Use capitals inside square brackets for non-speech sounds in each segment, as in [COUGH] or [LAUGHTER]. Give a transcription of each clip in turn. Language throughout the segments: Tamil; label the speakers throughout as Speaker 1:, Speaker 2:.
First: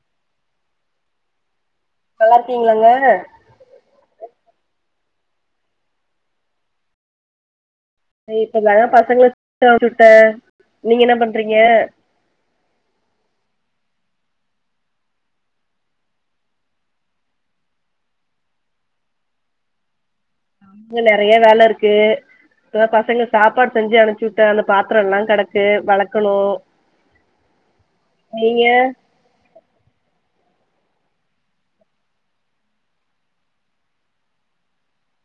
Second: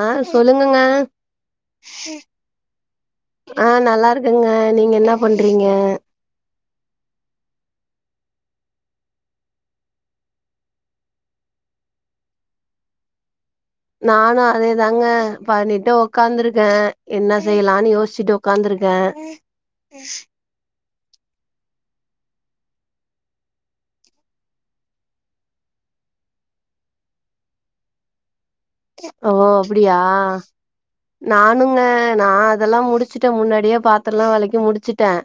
Speaker 1: ஆஹ் சொல்லுங்கங்க
Speaker 2: நல்லாருக்கீங்ளாங்க
Speaker 1: ங்க நீங்க என்ன பண்றீங்க
Speaker 2: இப்பதாங்க பசங்கள அம்சுடேன் நீங்க என்ன பண்றீங்க
Speaker 1: நானும் அதேதாங்க பண்ணிட்டு ஒக்காந்துருக்கேன் என்ன செய்லான் யோசிச்ட்டு ஒக்காந்துருக்கேன்
Speaker 2: இனும் நெறைய வேலருக்கு இப்பதா பசங்க சாப்பாடு செஞ்சு அணிச்சு உட்டேன் அந்த பாத்ரல்லாம் கெடக்கு வெளக்கணும்
Speaker 1: ஓ அப்டியா நானுங்க நான் அதெலாம் முடிச்சுடேன் முன்னாடியே பாத்திரலாம் வெளக்கி முடிச்சுடேன்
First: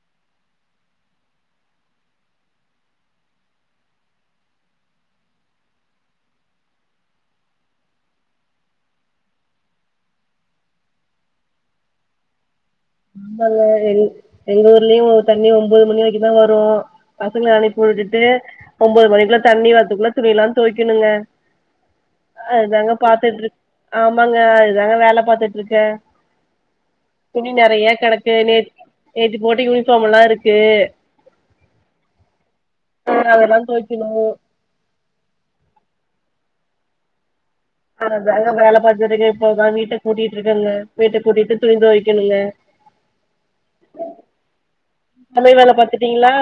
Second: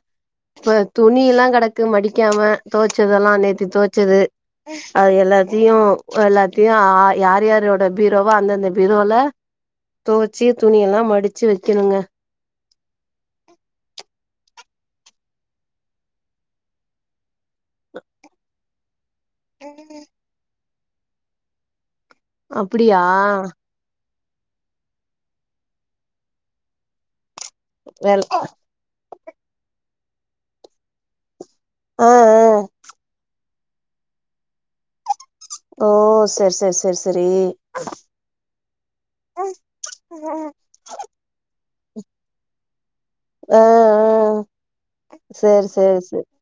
Speaker 1: இப்ப துணிலாம் கெடக்கு மடிக்காம தொவச்சதெலாம் நேத்தி தொவச்சது அது எல்லாத்தையும் எல்லாத்தையும் யார் யாரோட ப வா அந்தந்த பிரோல தொவச்சி துணிலாம் மடிச்சு வக்கணுங்க
Speaker 2: ஆமால எ எங்கூர்லயும் ஒரு தண்ணி ஒமபோது மணி வரைக்கும் தான் வரும் அனுப்பி ‌உட்டுட்டு ஒம்போது மணிக்குள்ள தண்ணி வரதுகுள்ள துணிலாம்‌ தோய்க்கணுங்க அ நாங்க
Speaker 1: அப்டியா
Speaker 2: பாத்துட்ரு ஆமா ஆங்க இதுதாங்க வேல பாத்ட்ருக்கேன் துணி நெறைய
Speaker 1: வேல
Speaker 2: கெடக்கு நேதி போட்ட யூனிஃபார்ம்லாம் இருக்கு [UNINTELLIGIBLE]
Speaker 1: ஆ ஆ
Speaker 2: [UNINTELLIGIBLE]
Speaker 1: ஓ சேரி சேரி சேரி சேரி
Speaker 2: [UNINTELLIGIBLE] துணி தொவக்கனுங்க
Speaker 1: ஆஹ் ஆஹ்
Speaker 2: சமையல்
Speaker 1: சேரி
Speaker 2: வேல
Speaker 1: சேரி சேரி
Speaker 2: பாத்துட்டீங்களா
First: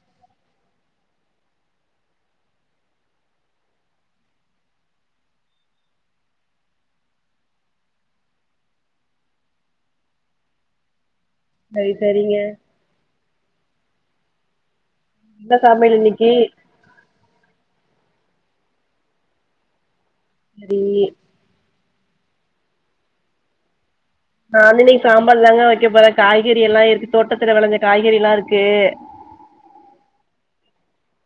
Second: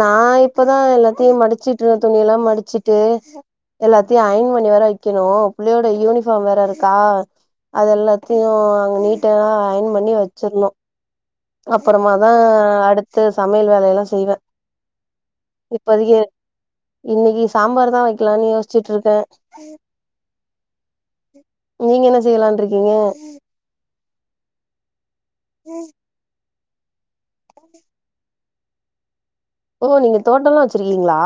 Speaker 1: நா இப்பதான் எல்லாத்தையும் மடிச்சுட்டு இரு துணியலாம் மடிச்சிட்டு எல்லாத்தையும் அயன் பண்ணி வேற வக்கிணும் புள்ளையோட யூனிஃபார்ம் வேற இருக்கா அது எல்லாத்தையும் அங்க நீட்டா அயன் பண்ணி வச்சிர்ணும்
Speaker 2: சரி சரிங்க
Speaker 1: அப்றமாதான் அடுத் சமையல் வேலயெலாம் செய்வேன் இன்னைக்கு
Speaker 2: [UNINTELLIGIBLE]
Speaker 1: சாம்பார் தான் வக்கிலான் யோசிச்சுட்ருக்கேன்
Speaker 2: [INAUDIBLE]
Speaker 1: நீங்க என்ன செய்யலான்ட்ருகீங்க
Speaker 2: [INAUDIBLE] சாம்பார்ல்லாங்க வக்க போற காய காய்கறிலாம் இருக்கு தோட்டத்துல வெளஞ்ச காய்கறிலாம் இருக்கு
Speaker 1: ஓ நீங்க தோட்டலாம் வச்சிருக்கீங்ளா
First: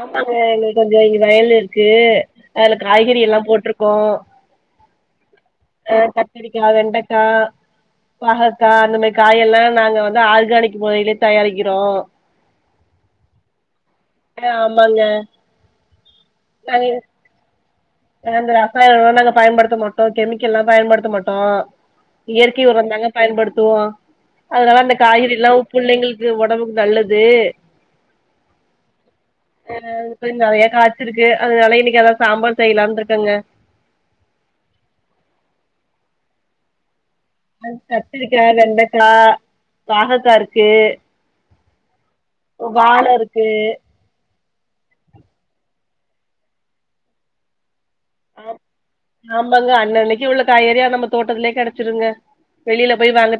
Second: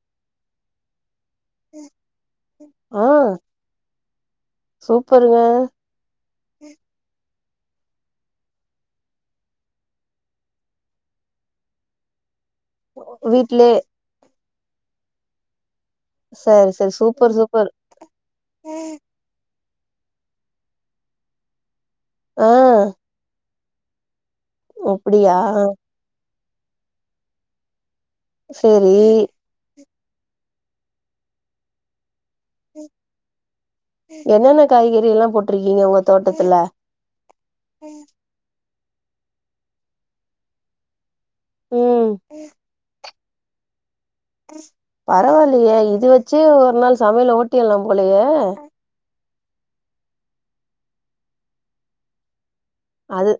Speaker 2: ஆமாங்க எங்ளுக்கு கொஞ்சம் வயலிருக்கு அதுல காய்கறியெலாம் போட்ருக்கோம்
Speaker 1: சூப்பர்
Speaker 2: ஆஹ் கத்திரிக்காய் வெண்டைக்காய் பாஹக்கா அந்த மாதிரி காய எல்லாம் நாங்க வந்து ஆர்கானிக் முறையிலயே தயாரிக்கிறோம்
Speaker 1: வீட்லே
Speaker 2: ஆமாங்க
Speaker 1: சரி சரி சூப்பர் சூப்பர்
Speaker 2: இந்த ரசாய நாங்க பயன்படுத்த மாட்டோம் கெமிக்கல்ல எல்லாம் பயன்படுத்த மாட்டோம்
Speaker 1: ஆ
Speaker 2: இயற்கை உரம்ந்தாங்க பயன்படுத்த பயன்படுத்துவோம் அதனால அந்த
Speaker 1: அப்டியா
Speaker 2: காய்கறி எல்லாம் உ பிள்ளைங்களுக்கு இது உடம்புக்கு நல்லது
Speaker 1: சரி
Speaker 2: நிறைய காய்ச்ச இருக்கு அதனால இன்னைக்கு அதான் சாம்பார் செய்யலான்னு இருக்கங்க
Speaker 1: என்னென்ன காய்கறி எல்லாம் போட்டிருக்கீங்க உங்க தோட்டத்துல
Speaker 2: அ கத்திருக்கா வெண்டைக்காய் பாகக்காஇருக்கு
Speaker 1: உம்
Speaker 2: வாழை இருக்கு
Speaker 1: பரவாயில்லையே இது வச்சு ஒரு நாள் சமையல ஓட்டிடலாம் போலைய
Speaker 2: ஆமாபங்க அன்னன்னைக்கு உள்ள காய்கறியா நம்ம தோட்டத்துலேயே கிடைச்சிருங்க
Speaker 1: அது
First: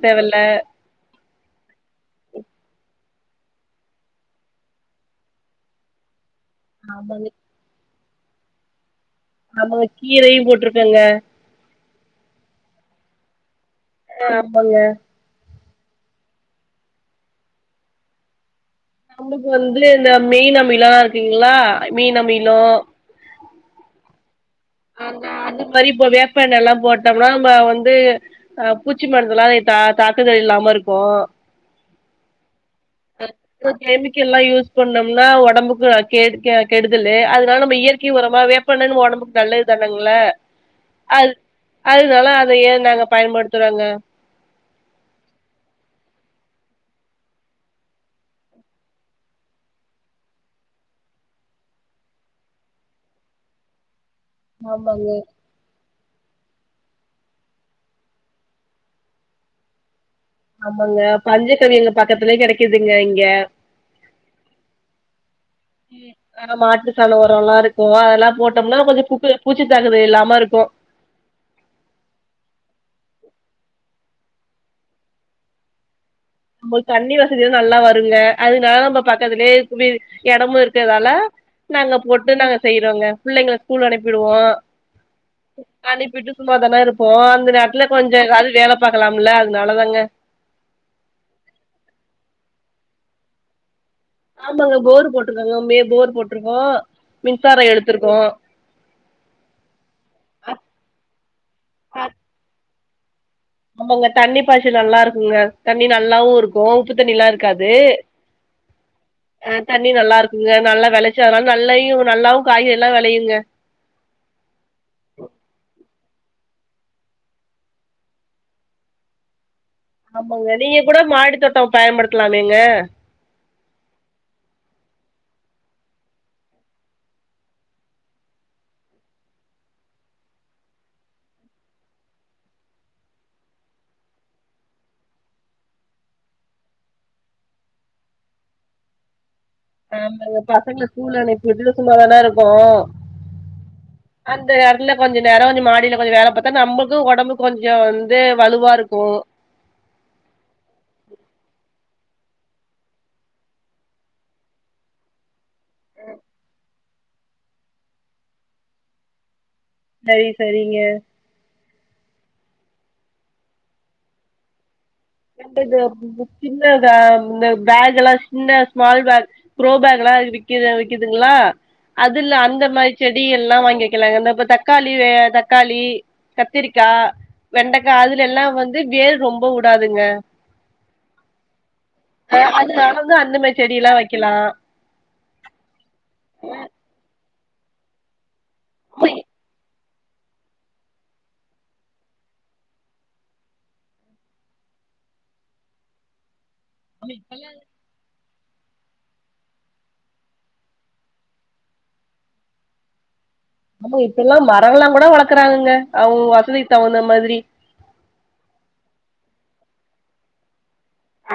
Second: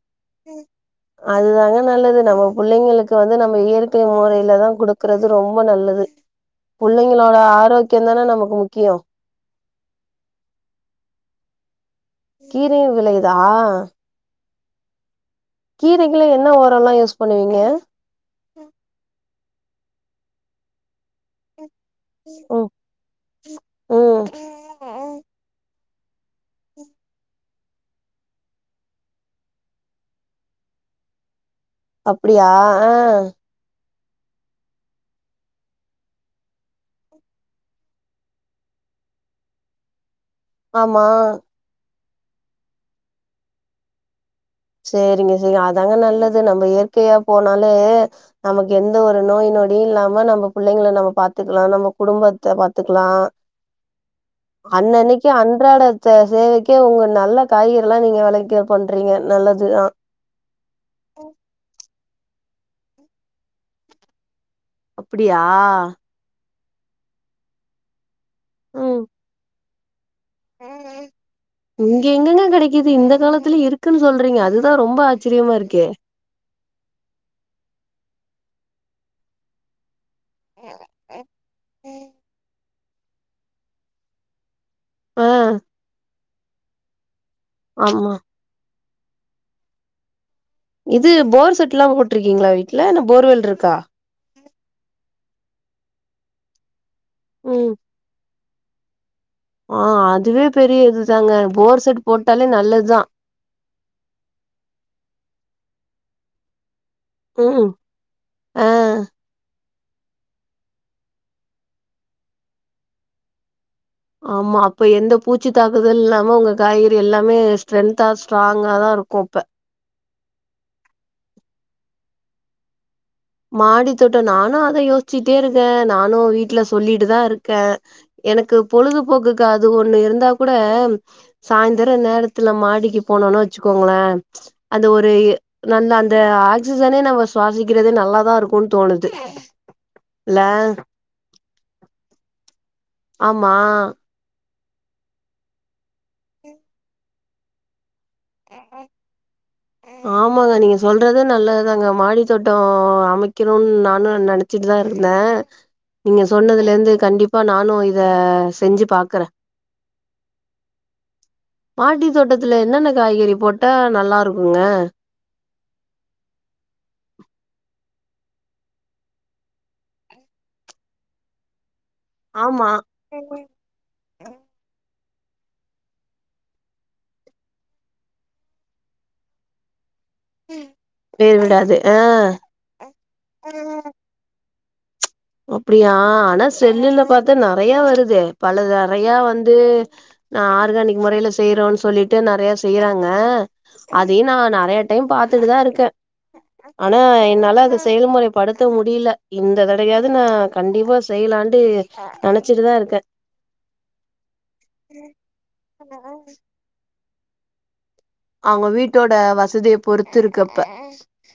Speaker 1: அதுதாங்க நல்லது நம்ம பிள்ளைங்களுக்கு வந்து நம்ம இயற்கை முறையில தான் கொடுக்கறது ரொம்ப நல்லது
Speaker 2: ஆமாங்க
Speaker 1: பிள்ளைங்களோட ஆரோக்கிய ஆரோக்கியந்தானா நமக்கு முக்கியம்
Speaker 2: ஆமாங்க கீரையும் போட்டிருக்கேங்க
Speaker 1: கீரை விலையுதா
Speaker 2: ஆமாங்க
Speaker 1: கீரைகளை என்ன ஓரம்ல்லாம் யூஸ் பண்ணுவீங்க
Speaker 2: நம்மக்கு வந்து இந்த மெயிலமிலாம் ங்களா மீன
Speaker 1: ம்
Speaker 2: மீளம்
Speaker 1: ம்
Speaker 2: மாதிரி இப்ப வேப்பண்ண எல்லாம் போட்டோம்னா நம்ம வந்து அஹ் பூச்சி மருந்தெல்லாம் தாக்குதல் இல்லாம இருக்கும்
Speaker 1: அப்படியா
Speaker 2: அஹ் கெமிக்கல்லாம் யூஸ் பண்ணோம்னா உடம்புக்கு கெடுதல அதனால நம்ம இயற்கை உரமா வேப்பண்ணன்னு உடம்புக்கு நல்லது தானேங்கள
Speaker 1: ஆமா
Speaker 2: அதனால அத ஏ நாங்க பயன்படுத்துறோங்க
Speaker 1: சரிங்க சரி அதாங்க நல்லது நம்ம இயற்கையா போனாலே நமக்கு எந்த ஒரு நோய் நொடியும் இல்லாம நம்ம பிள்ளைங்கள நம்ம பாத்துக்கலாம் நம்ம குடும்பத்தை பாத்துக்கலாம்
Speaker 2: ஆமாங்க
Speaker 1: அன்னேனிக்கு அன்றாட ச சேவைக்க உங்க நல்ல காய்கரிலாம் நீங்கள் விளைக்க பண்ணுறீங்க நல்லது தான்
Speaker 2: ஆமாங்க பஞ்சக்கவி பக்கத்துலேயே கிட இதுங்க இங்க
Speaker 1: அப்டியா
Speaker 2: ஆ மாட்டு சாணம் உரம் எல்லாம் இருக்கும் அதெல்லாம் போஓட்டனா
Speaker 1: ம்
Speaker 2: கொஞ்சம் ல்லாம்
Speaker 1: இங்க எங்கெங்க கெடைக்குது இந்த காலத்துல இரு இருக்குன்னு சொல்றீங்க அதுதான் ரொம்ப ஆச்சரியமா இருக்கே
Speaker 2: [INAUDIBLE] தண்ணி வசதிதான் நல்லா வருங்க அதுனால நம்ம பக்கத்துலயே குடி இடமும் இருக்கதால நாங்க போட்டு நாங்க செய்யறவங்க புள்ளை எங்களை ஸ்கூல் அனுப்பிடுவோம்
Speaker 1: ஆ
Speaker 2: அனுிப்பிட்டு சும்மாாதானே இருப்போம் அந்த நேரத்துல
Speaker 1: ஆமா
Speaker 2: கொஞ்சம் எதவ்து வேலை பாக்கலாம்ல அதனாலதாங்க
Speaker 1: இது போர் செட் எல்லா போட்ருக்கீங்களா வீட்ல இல்லா போர்வல் இருக்கா
Speaker 2: இருக்கோ மின்சார எடுத்துருக்கோ
Speaker 1: ஹ அதுவே பெரிய இதுதாங்க போர் செட் போட்டாலே நல்லது ஞ்ச
Speaker 2: அவுங்க தண்ணி பாய்ச்சு நல்லா இருக்குங்க தண்ணி நல்லாவு இருக்கு உப்பு தண்ணிலா இருக்காது
Speaker 1: ம் ஆ
Speaker 2: ஆ தண்ணி நல்லா இருக்குங்க நல்லா வெலைச்சல் அதனால நல்லயு நல்லாவு காய்கறி எல்லா வெளையுங்க
Speaker 1: ஆம்மா அப்ப எந்த பூச்சி தாக்குத அது இல்லாம உங்க காய்கறி எல்லாமே ஸ்ட்ரென்த்தா ஸ்ட்ராங்கா தா இருக்கு இப்ப
Speaker 2: ஆமாங்க நீங்க கூட மாடி தோட்ட பயன்படுத்தலாமேங்க
Speaker 1: மாடி தோட்ட நானு அத யோசிச்சுட்டே இருக்கே நானு வீட்ல சொல்லிட்டு தா இருக்கே எனக்கு பொழுதுபோக்குக்கு அது ஒண்ணு இருந்தா கூட ம் சாயந்தர நேரத்துல மாடிக்கு போனோன்னு வச்சுக்கோங்களே அந்த ஒரு இ நல்ல அந்த ஆக்சிஜனே நம்ம சுவாசிக்கிறதே ந நல்லாதா இருக்குன் தோணுது
Speaker 2: ஆமா
Speaker 1: இல்ல
Speaker 2: ஓ பசங்கலா ஸ்கூல்ல நிறுத்திட்டு சும்மாதானா இருக் கோ
Speaker 1: ஆம்மா
Speaker 2: தெர்ல கொஞ்ச நேர நிம் மாடில போய் வேல பாத்தா நம்பளுக்கு ஓடம் கொஞ்சந் தே வலுவா இருக்கு
Speaker 1: ஆமாங்க நீங்க சொல்றது நல்லதுதாங்க மாடி தோட்ட அமைக்கனுன் நானு நெனைச்சிட்டு தா இருந்தே நீங்க சொன்னதுலேருந்து க் கண்டிப்பா நானு இத செஞ்சி பாக்கற
Speaker 2: சரி சரிங்க
Speaker 1: மாடி தோட்டத்துல என்னென்ன காய்கறி போட்டா நல்லா இரு க்குங்க
Speaker 2: [UNINTELLIGIBLE] சின்ன தா இந்த பேக் எல்லா சின்ன ஸ்மால் பேக் க்ரோ பேக்லா விக்குது விக்குதுங்களா அதுல அந்த
Speaker 1: ஆமா
Speaker 2: மாரி செடி எல்லா வாங்கி வைக்கலங்க இந்த ப்ப தக்காள் டி வேற தக்காளி கத்திரிக்கா வெண்டைக்கா அதுல எல்லா வந்து வேர் ரொம்ப வுடாது ங்க
Speaker 1: வேர் விடாது ஆ
Speaker 2: அது நடந்த அந்த மாரி செடி எல்லா வைக்கலா
Speaker 1: அப்டியா ஆனா செல்லுல பாத் து நெறைய வருதே பலது நெறையா வந்து நா ஆர்கானிக் முறையல செய்யறோன் சொல்லிட்டு நெறைய செய்யறாங்க அதையு நா நெறைய டைம் பாத்துட்டு தா இருக்கே ஆனா
Speaker 2: இப்ப
Speaker 1: என்னால அது செயல்முறை படுத்த முடியல இந்த தடையாது நா கண்டிப்பா செய்லான்ட்டு ஆ நெனச்சிட்டு தா இருக்கே
Speaker 2: ஆமா இப்பெல்லா மரங்கலா கூட வளக்கறாங்கங்க அவுங்க அவுங்க வசதி தகுந்த மாரி ரி
Speaker 1: அவுங்க வீட்டோட வசதிய பொறுத்து இருக்குப்ப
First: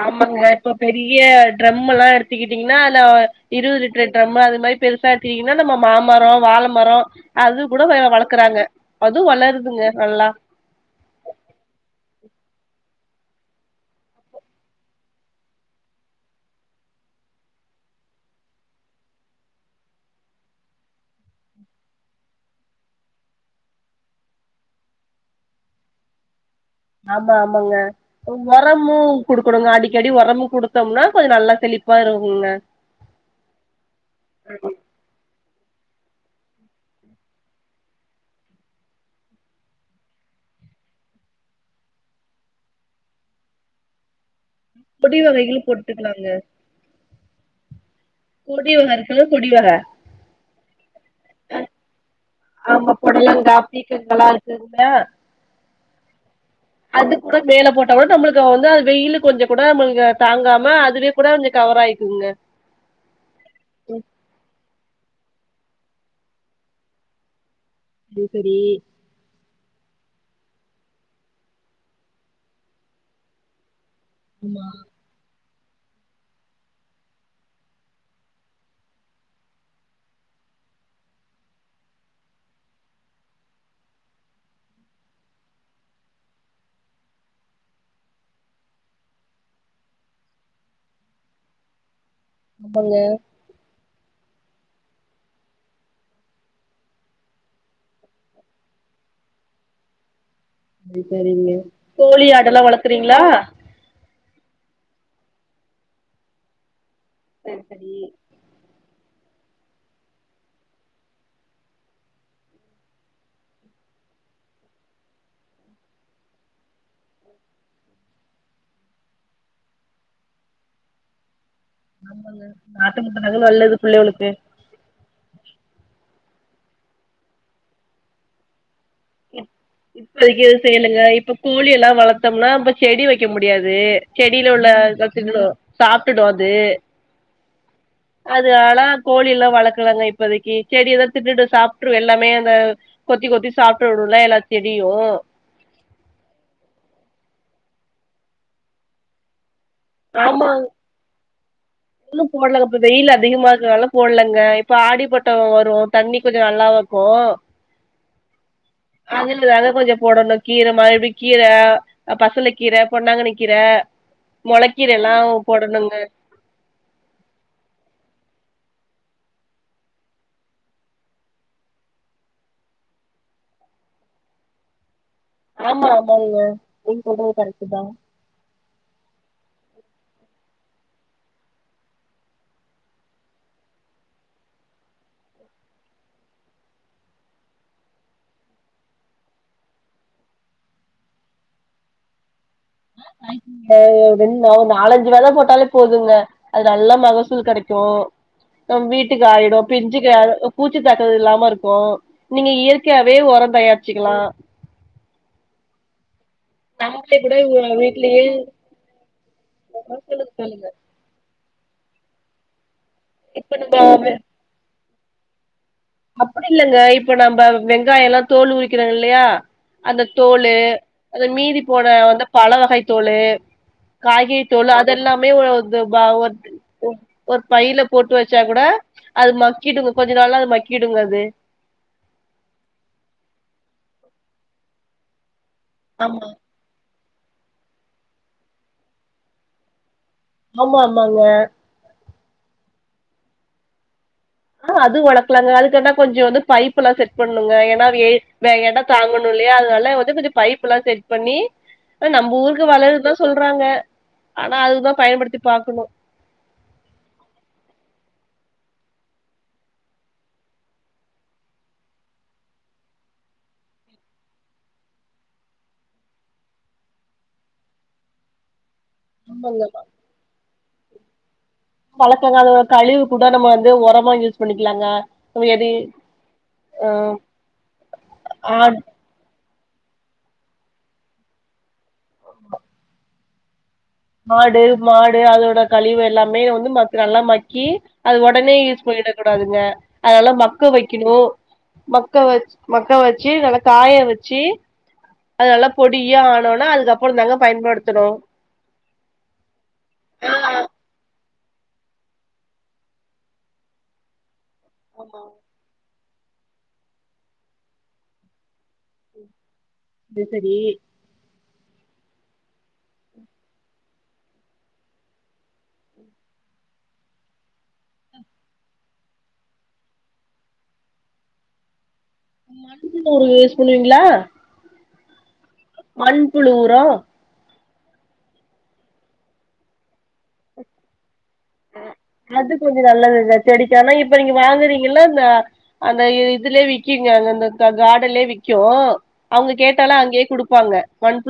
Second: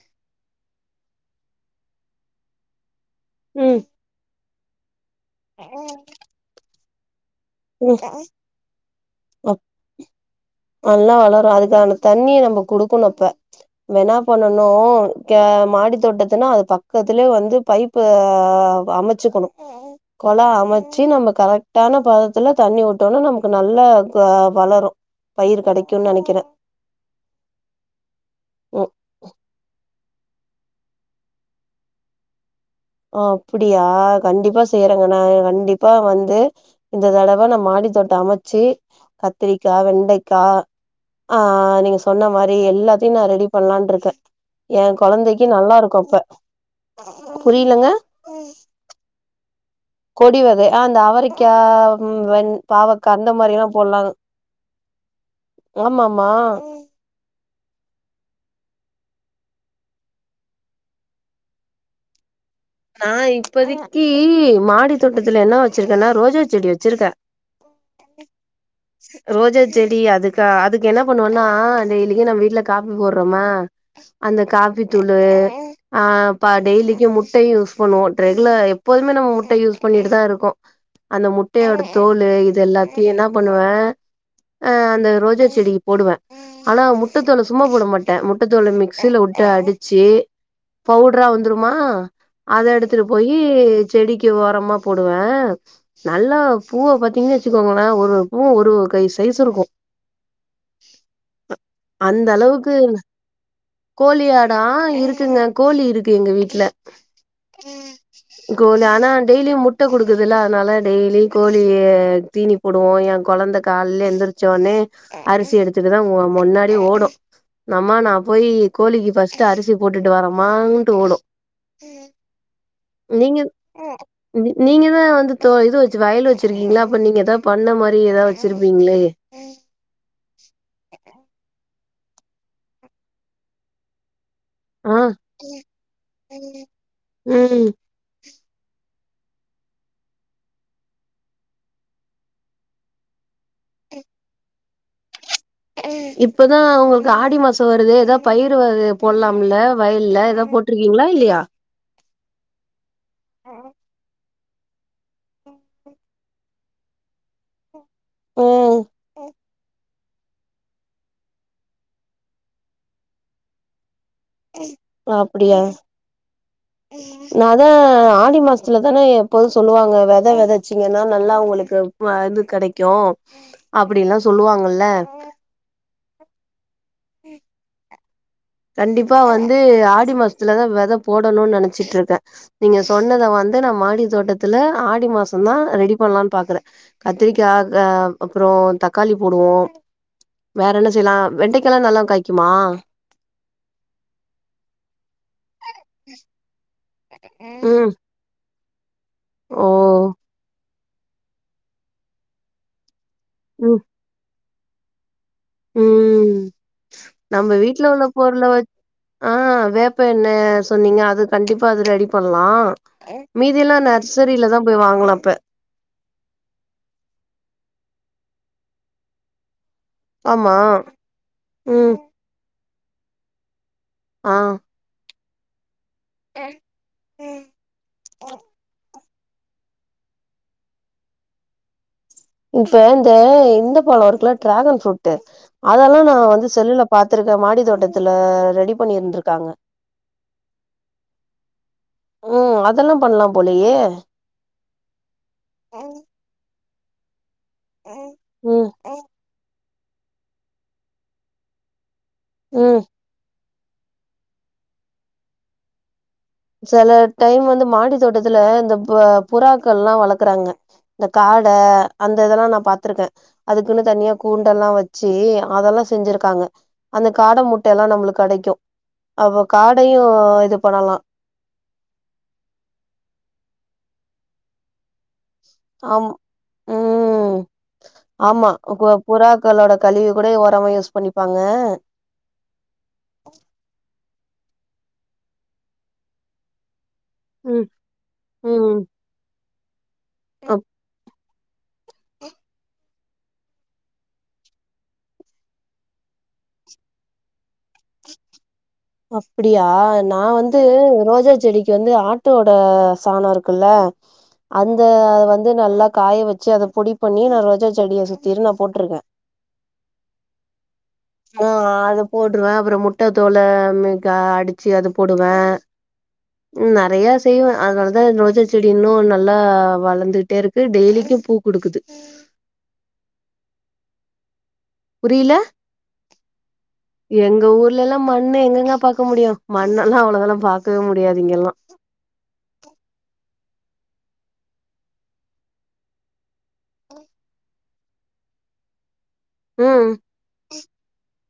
Speaker 2: ஆமாங்க இப்ப பெரிய ட்ரம் எல்லா எடுத்துக்கிட்டிங்கன்னா [UNINTELLIGIBLE]
Speaker 1: ம்
Speaker 2: இருவதுலிட்டர் டரம் அது மை பெரிஸ் பாத்தீங்கன்னா நம்ம மாமரோ வால மரோ அது கூட வளக்குறாங்க அதுவு
Speaker 1: அப்
Speaker 2: வளருதுங்க நல்லா
Speaker 1: நல்லா வளரு அதுக்கான தண்ணி நம் குடுக்குனு அப்ப. நம்ப ன்னா பண்ணனு ஏ மாடி தோட்டத்துன்னா அது பக்கத்திலே வந்து பைப்பு அ அமைச்சிக்கணு கொல அமச்சி நம்ம கரெக்ட்டான பதத் துல தண்ணி வுட்டோனே நமக்கு நல்லா வ வளரு பயிர் கெடைக்கு நெனைக்கறே
Speaker 2: ஆமா ஆமாங்க
Speaker 1: ம்
Speaker 2: ஒரம்மு குடுக்கணுங்க அடி க்கடி ஒரமு குடுத்தோம்னா கொஞ்ச நல்லா செழிப்பா இருக்கும்ங்க
Speaker 1: ஆ அப்டியா கண்டிப்பா செய்யறேங்க நா கண்டிப் பா வந்து இந்த தடவ நா மாடித்தோட்ட அமைச்சி கத்திரிக்கா வெண்டைக்கா ஆ நீங்க சொன்ன மாரி எல்லாத்தையு நா ரெடி பண்லான்ற்ருக்கே எ
Speaker 2: கொடி
Speaker 1: கொழந்தைக்கு
Speaker 2: வகைகள்
Speaker 1: நல்லா இருக்கோ அப்ப
Speaker 2: போட்டுக்கலாங்க
Speaker 1: புரியலங்க
Speaker 2: கொடி ஒரு அரகிலோ புடி வரா
Speaker 1: கொடிவகை ஆ அந்த அவரைக்கா வெண்
Speaker 2: ஆமா
Speaker 1: பாவக்க அந்த மாரி
Speaker 2: பொடலங்கா
Speaker 1: எல்லா போடலான்
Speaker 2: பீக்கங்கல்லா இருக்குங்க
Speaker 1: ஆமாமமா
Speaker 2: அது கூட மேல போட்டா கூட நம்மளுக்கு வந்து அது வெயில்ல கொஞ்ச கூட நம்மளுக்கு தாங்காம அதுவே கூட கொஞ்ச கவர் ஆயிக்குங்க
Speaker 1: நா இப்பதிக்கி மாடி தோட்டத்துல என்ன வச்சிருக்கன்னா ரோஜா செடி வச்சிருக்கே
Speaker 2: சரி சரி
Speaker 1: ரோஜா செ செடி அதுக்கா அதுக்கு என்ன பண்ணுவோன்னா டெய்லிக்கு நம்ம வீட்ல காப்பி போடுறோம்மா அந்த
Speaker 2: ஆமா
Speaker 1: காப்பி தூளு ஆ ப்ப டெய்லிக்கு முட் முட்டையு யூஸ் பண்ணுவோ ரெகுலர் எப்போதுமே நம்ம முட்டையை யூஸ் பண்ணிட்டு தா இருக்கு அந்த முட்டையோட தோலு இது எல்லாத்தையு என்ன பண்ணுவே ஆ அந்த ரோஜா செடி போடுவே ஆனா முட்ட தோலை சும்மா போட மாட்டே முட்ட தோலை மிக்சியல வுட்டு அடிச்சு பவுடரா வந்துருமா அத எடுத்துட்டு போயி செடிக்கு ஒரமா போடுவே நல்லா பூவ பாத்தீங்னு வச்சுக்கோங்களே ஒரு ஒரு பூவு ஒரு ஒரு கை சைஸு இருக்கு
Speaker 2: சரி சரிங்க. கோழி
Speaker 1: அந்த
Speaker 2: ஆடு எல்லா
Speaker 1: அளவுக்கு
Speaker 2: வளக்கறீங்களா?
Speaker 1: கோழி ஆடா ஆ இருக்குங்க கோழி இருக்கு எங்க வீட்ல
Speaker 2: சரி சரி
Speaker 1: கோழி ஆனா டெய்லியு முட்டை குடுக்குதுல்ல அதனால டெய்லி கோழி தீனி போடுவோ ஏன் கொழந்த காலல எந்திரிச்சோடனே அரிசி எடுத்துட்டுதா மு முன்னாடி ஓடு நம்மா நா போயி கோழிக்கி ஃபஸ்ட்டு அரிசி போட்டுட்டு வரமான்ட்டு ஓடு
Speaker 2: ஆமாங்க நாட்டு முட்ட
Speaker 1: நீங்க
Speaker 2: தாங்க நல்லது புள்ளைகளுக்கு
Speaker 1: நீ நீங்கதா வந்து தோ இது வச் ச்சு வயல் வச்சிருக்கீங்களா அப்ப நீங்க எதா பண்ண மாரி எதா வச்சிரு
Speaker 2: இப் இப்போதைக்கி எது செய்யலங்க இப்ப கோழி எல்லா வளத்தோம்னா அப்ப செடி வைக்க முடியாது செடில உள்ள
Speaker 1: ஆ
Speaker 2: சத்துகளு சாப்ட்டுடு அது
Speaker 1: ம்
Speaker 2: அது அதல்லா கோழி எல்லா வளக்கலாங்க இப்போதைக்கி செடி எதா தின்னுட்டு சாப்ட்ரு எல்லாமே அந்த கொத்தி கொத்தி சாப்ட்டுடுல எல்லா செடியு
Speaker 1: இப்பதா உங்களுக்கு ஆடி மாசோ வருது எதா பயிறு வக போடலாம்ல வயல்ல ஏதா
Speaker 2: ஆமாங்
Speaker 1: போட்டிருக்கீங்களா இல்லையா
Speaker 2: இன்னு போடலங்க இப்ப வெயில் அதிகமா இருக்கனால போடலங்க இ ப்ப ஆடிப்பட்டோ வரு தண்ணி கொஞ்ச நல்லாவு இருக்கு
Speaker 1: ம்
Speaker 2: கொஞ்சோ போடணு கீர மறுபடி கீர அ பசல கீர பொன்னாங்கன்னி கீர மொள கீர எல்லா
Speaker 1: அப்டியா
Speaker 2: போடணுங்க
Speaker 1: நா அதா ஆடி மாசத்துலதான எப்போது சொல்லுவாங்க வெத வெதச்சீங்கன்னா நல்லா உங்களுக்கு ப இது கெடைக்கு அப்பிடின்லா சொல்லுவாங்கல்ல
Speaker 2: ஆமா ஆமாங்க நீங்க சொல்றது கரெக்டுதா
Speaker 1: கண்டிப்பா வந்து ஆடி மாசத்துலதா வெத போடணுன்னு நெனைச்சிட்ருக்கே நீங்க சொன்னத வந்து நான் மாடி தோட்டத்துல ஆடி மாசந்தா ரெடி பண்லான் பாக்குறே கத்திரிக்கா ஆ அப்புறோ தக்காளி போடுவோ வேற என்ன செய்யலா வெண்டைக்கா எல்லா நல்லா காய்க்குமா
Speaker 2: ஆ காய்க்குங்க வெண் ஒரு நாலஞ்சு வெத போட்டாலே போதுங்க அது நல்லா மகசூல் கெடைக்கு
Speaker 1: ம்
Speaker 2: நம் வீ ட்டுக்கு ஆயிடு
Speaker 1: ஓ
Speaker 2: பிஞ்சுக்கு ஆ அ பூ ச்சி தாக்குறது இல்லாம இருக்கு நீங்க இயற்கையா வே ஒரோந்
Speaker 1: ம்
Speaker 2: தயாரிச்சிக்கலா
Speaker 1: ம்
Speaker 2: நம்மளே கூட
Speaker 1: நம்ம வீட்ல உள்ள
Speaker 2: வீட்லயே
Speaker 1: பொருள வச் ஆ வேப்ப
Speaker 2: சொல்லுங்க
Speaker 1: எண்ண
Speaker 2: சொல்லுங்க
Speaker 1: சொன்னீங்க அது கண்டி ப்பா அது ரெடி பண்லா
Speaker 2: இப்ப
Speaker 1: மீதி எல்லா
Speaker 2: நம்ம
Speaker 1: நர்சரிலதா போயி வாங்கணு அப்ப
Speaker 2: அப்பிடி இல்லங்க இப்ப நம்ப வெங்காயோ எல்லா தோல் உரிக்கிறோ இல்லயா அந்த தோலு
Speaker 1: ஆமா
Speaker 2: அந்த மீதி போன
Speaker 1: ம்
Speaker 2: வந்து பழ வகை தோலு காய்கறி
Speaker 1: ஆ
Speaker 2: தோலு அதெல்லா மே இது ப ஒரு ஒரு பைல போட்டு வச்சா கூட அது மக்கிடுங்க கொஞ்ச நாள்ல அது ம க்கிடுங்க அது
Speaker 1: இப்ப இந்த இந்த பழோ இருக்குல்ல டிராகன் ஃப்ரூட்டு அதல்லா நா
Speaker 2: ஆமா
Speaker 1: வந்து செல்லுல பாத்துருக்க மாடி தோட்டத்துல ரெடி பண்ணி இருந்திருக்காங்க
Speaker 2: ஆமா ஆமாங்க
Speaker 1: ம் அதெல்லா பண்லா போலயே
Speaker 2: ஆ அது வளக்கலாங்க அதுக்கு என்ன கொஞ்சொ வந்து பைப் எல்லா செட் பண்ணணுங்க ஏன்னா அது வெய்
Speaker 1: ம்
Speaker 2: வ எட தாங்கணு இல்லயா அதனா ல வந்து கொஞ்சோ பைப் எல்லா செட் பண்ணி அ நம்ப ஊருக்கு
Speaker 1: ம்
Speaker 2: வளருன்னுதா சொல் றாங்க ஆனா அதுதா பயன்படுத்தி பாக்கணு
Speaker 1: சில டைம் வந்து மாடி தோட்டத்துல இந்த ப புறாக்கள்லா வளக்கறாங்க. இந்த காட அந்த இதெல்லா நா பாத்திருக்கே அதுக்குன்னு தனியா கூண்டெல்லா வச்சு அதெல்லா செஞ்சிருக்காங்க அந்த காட முட்டையெல்லா நம்மளுக்கு கெடைக்கு அப்போ
Speaker 2: ஆமாங்க
Speaker 1: காடையு இது பண்ணலா
Speaker 2: பழக்கங்க அது கழிவு கூட நம்ம வந்து ஒரமா யூஸ் பண்ணிக்கலாங்க நம்ம எது
Speaker 1: ஆம் ம் ஆமா
Speaker 2: ஆ
Speaker 1: அ பு புறா க்களோட கழிவ கூட ஒரமா யூஸ் பண்ணிப்பாங்க
Speaker 2: மாடு மாடு அதோட கழிவு எல்லாமே வந்து ம அது நல்லா
Speaker 1: ம்
Speaker 2: மக்கி அது உடனே
Speaker 1: ம்
Speaker 2: யூஸ் பண்ணிட கூடாதுங்க. அதல்லா
Speaker 1: அப்
Speaker 2: மக்க வைக்கணு மக்க வச் மக்க வச்சு நல்லா காய வச்சு அது நல்லா பொடியா ஆனோனே அதுக்கப்புறந் தாங்க பயன்படுத்தணு.
Speaker 1: அப்படியா நா
Speaker 2: ஆ
Speaker 1: வந்து ரோஜாச் செடிக்கு வந்து ஆட்டோட சாணோ இருக்குல்ல அந்த
Speaker 2: ஆமா
Speaker 1: வந்து நல்லத் காய வச்சு அத பொடி பண்ணி நா ரோஜா செடிய சுத்திர் நா போட்ருக்க
Speaker 2: அது சரி
Speaker 1: ஆ அது போட்ருவ அப்றோ முட்ட தோலு ம்மு கா அடிச்சி அது போடுவ ம் நறைய செய்வ அதனாலதா எ ரோஜா செடி இன்னும் நல்லா வளர்ந்துட்டேருக்கு டெய்லிக்கும் பூ குடுக்குது
Speaker 2: மண் புழு உரோ வேஸ் பண்வீங்ளா
Speaker 1: புரில
Speaker 2: மண்புழு உரோ
Speaker 1: இல்லெல்லா மண்ணு எங்கெங்க பாக்க முடியு மண்ணெல்லா அவ்ளோவெல்லா பாக்கவே முடியாது இங்கெல்லா
Speaker 2: அ அது கொஞ்ச நல்ல வெதத் செடிக்கா ஆனா இப்ப நீங்க வாங்குறீங்கல்ல அந்த அந்த இது இதுலே விக்கீங்க அந்ததத் தத் காடன்லே விக்கும் அவுங்க
Speaker 1: ம்
Speaker 2: கேட்டாலே அங்யே குடுப்பாங்க மண்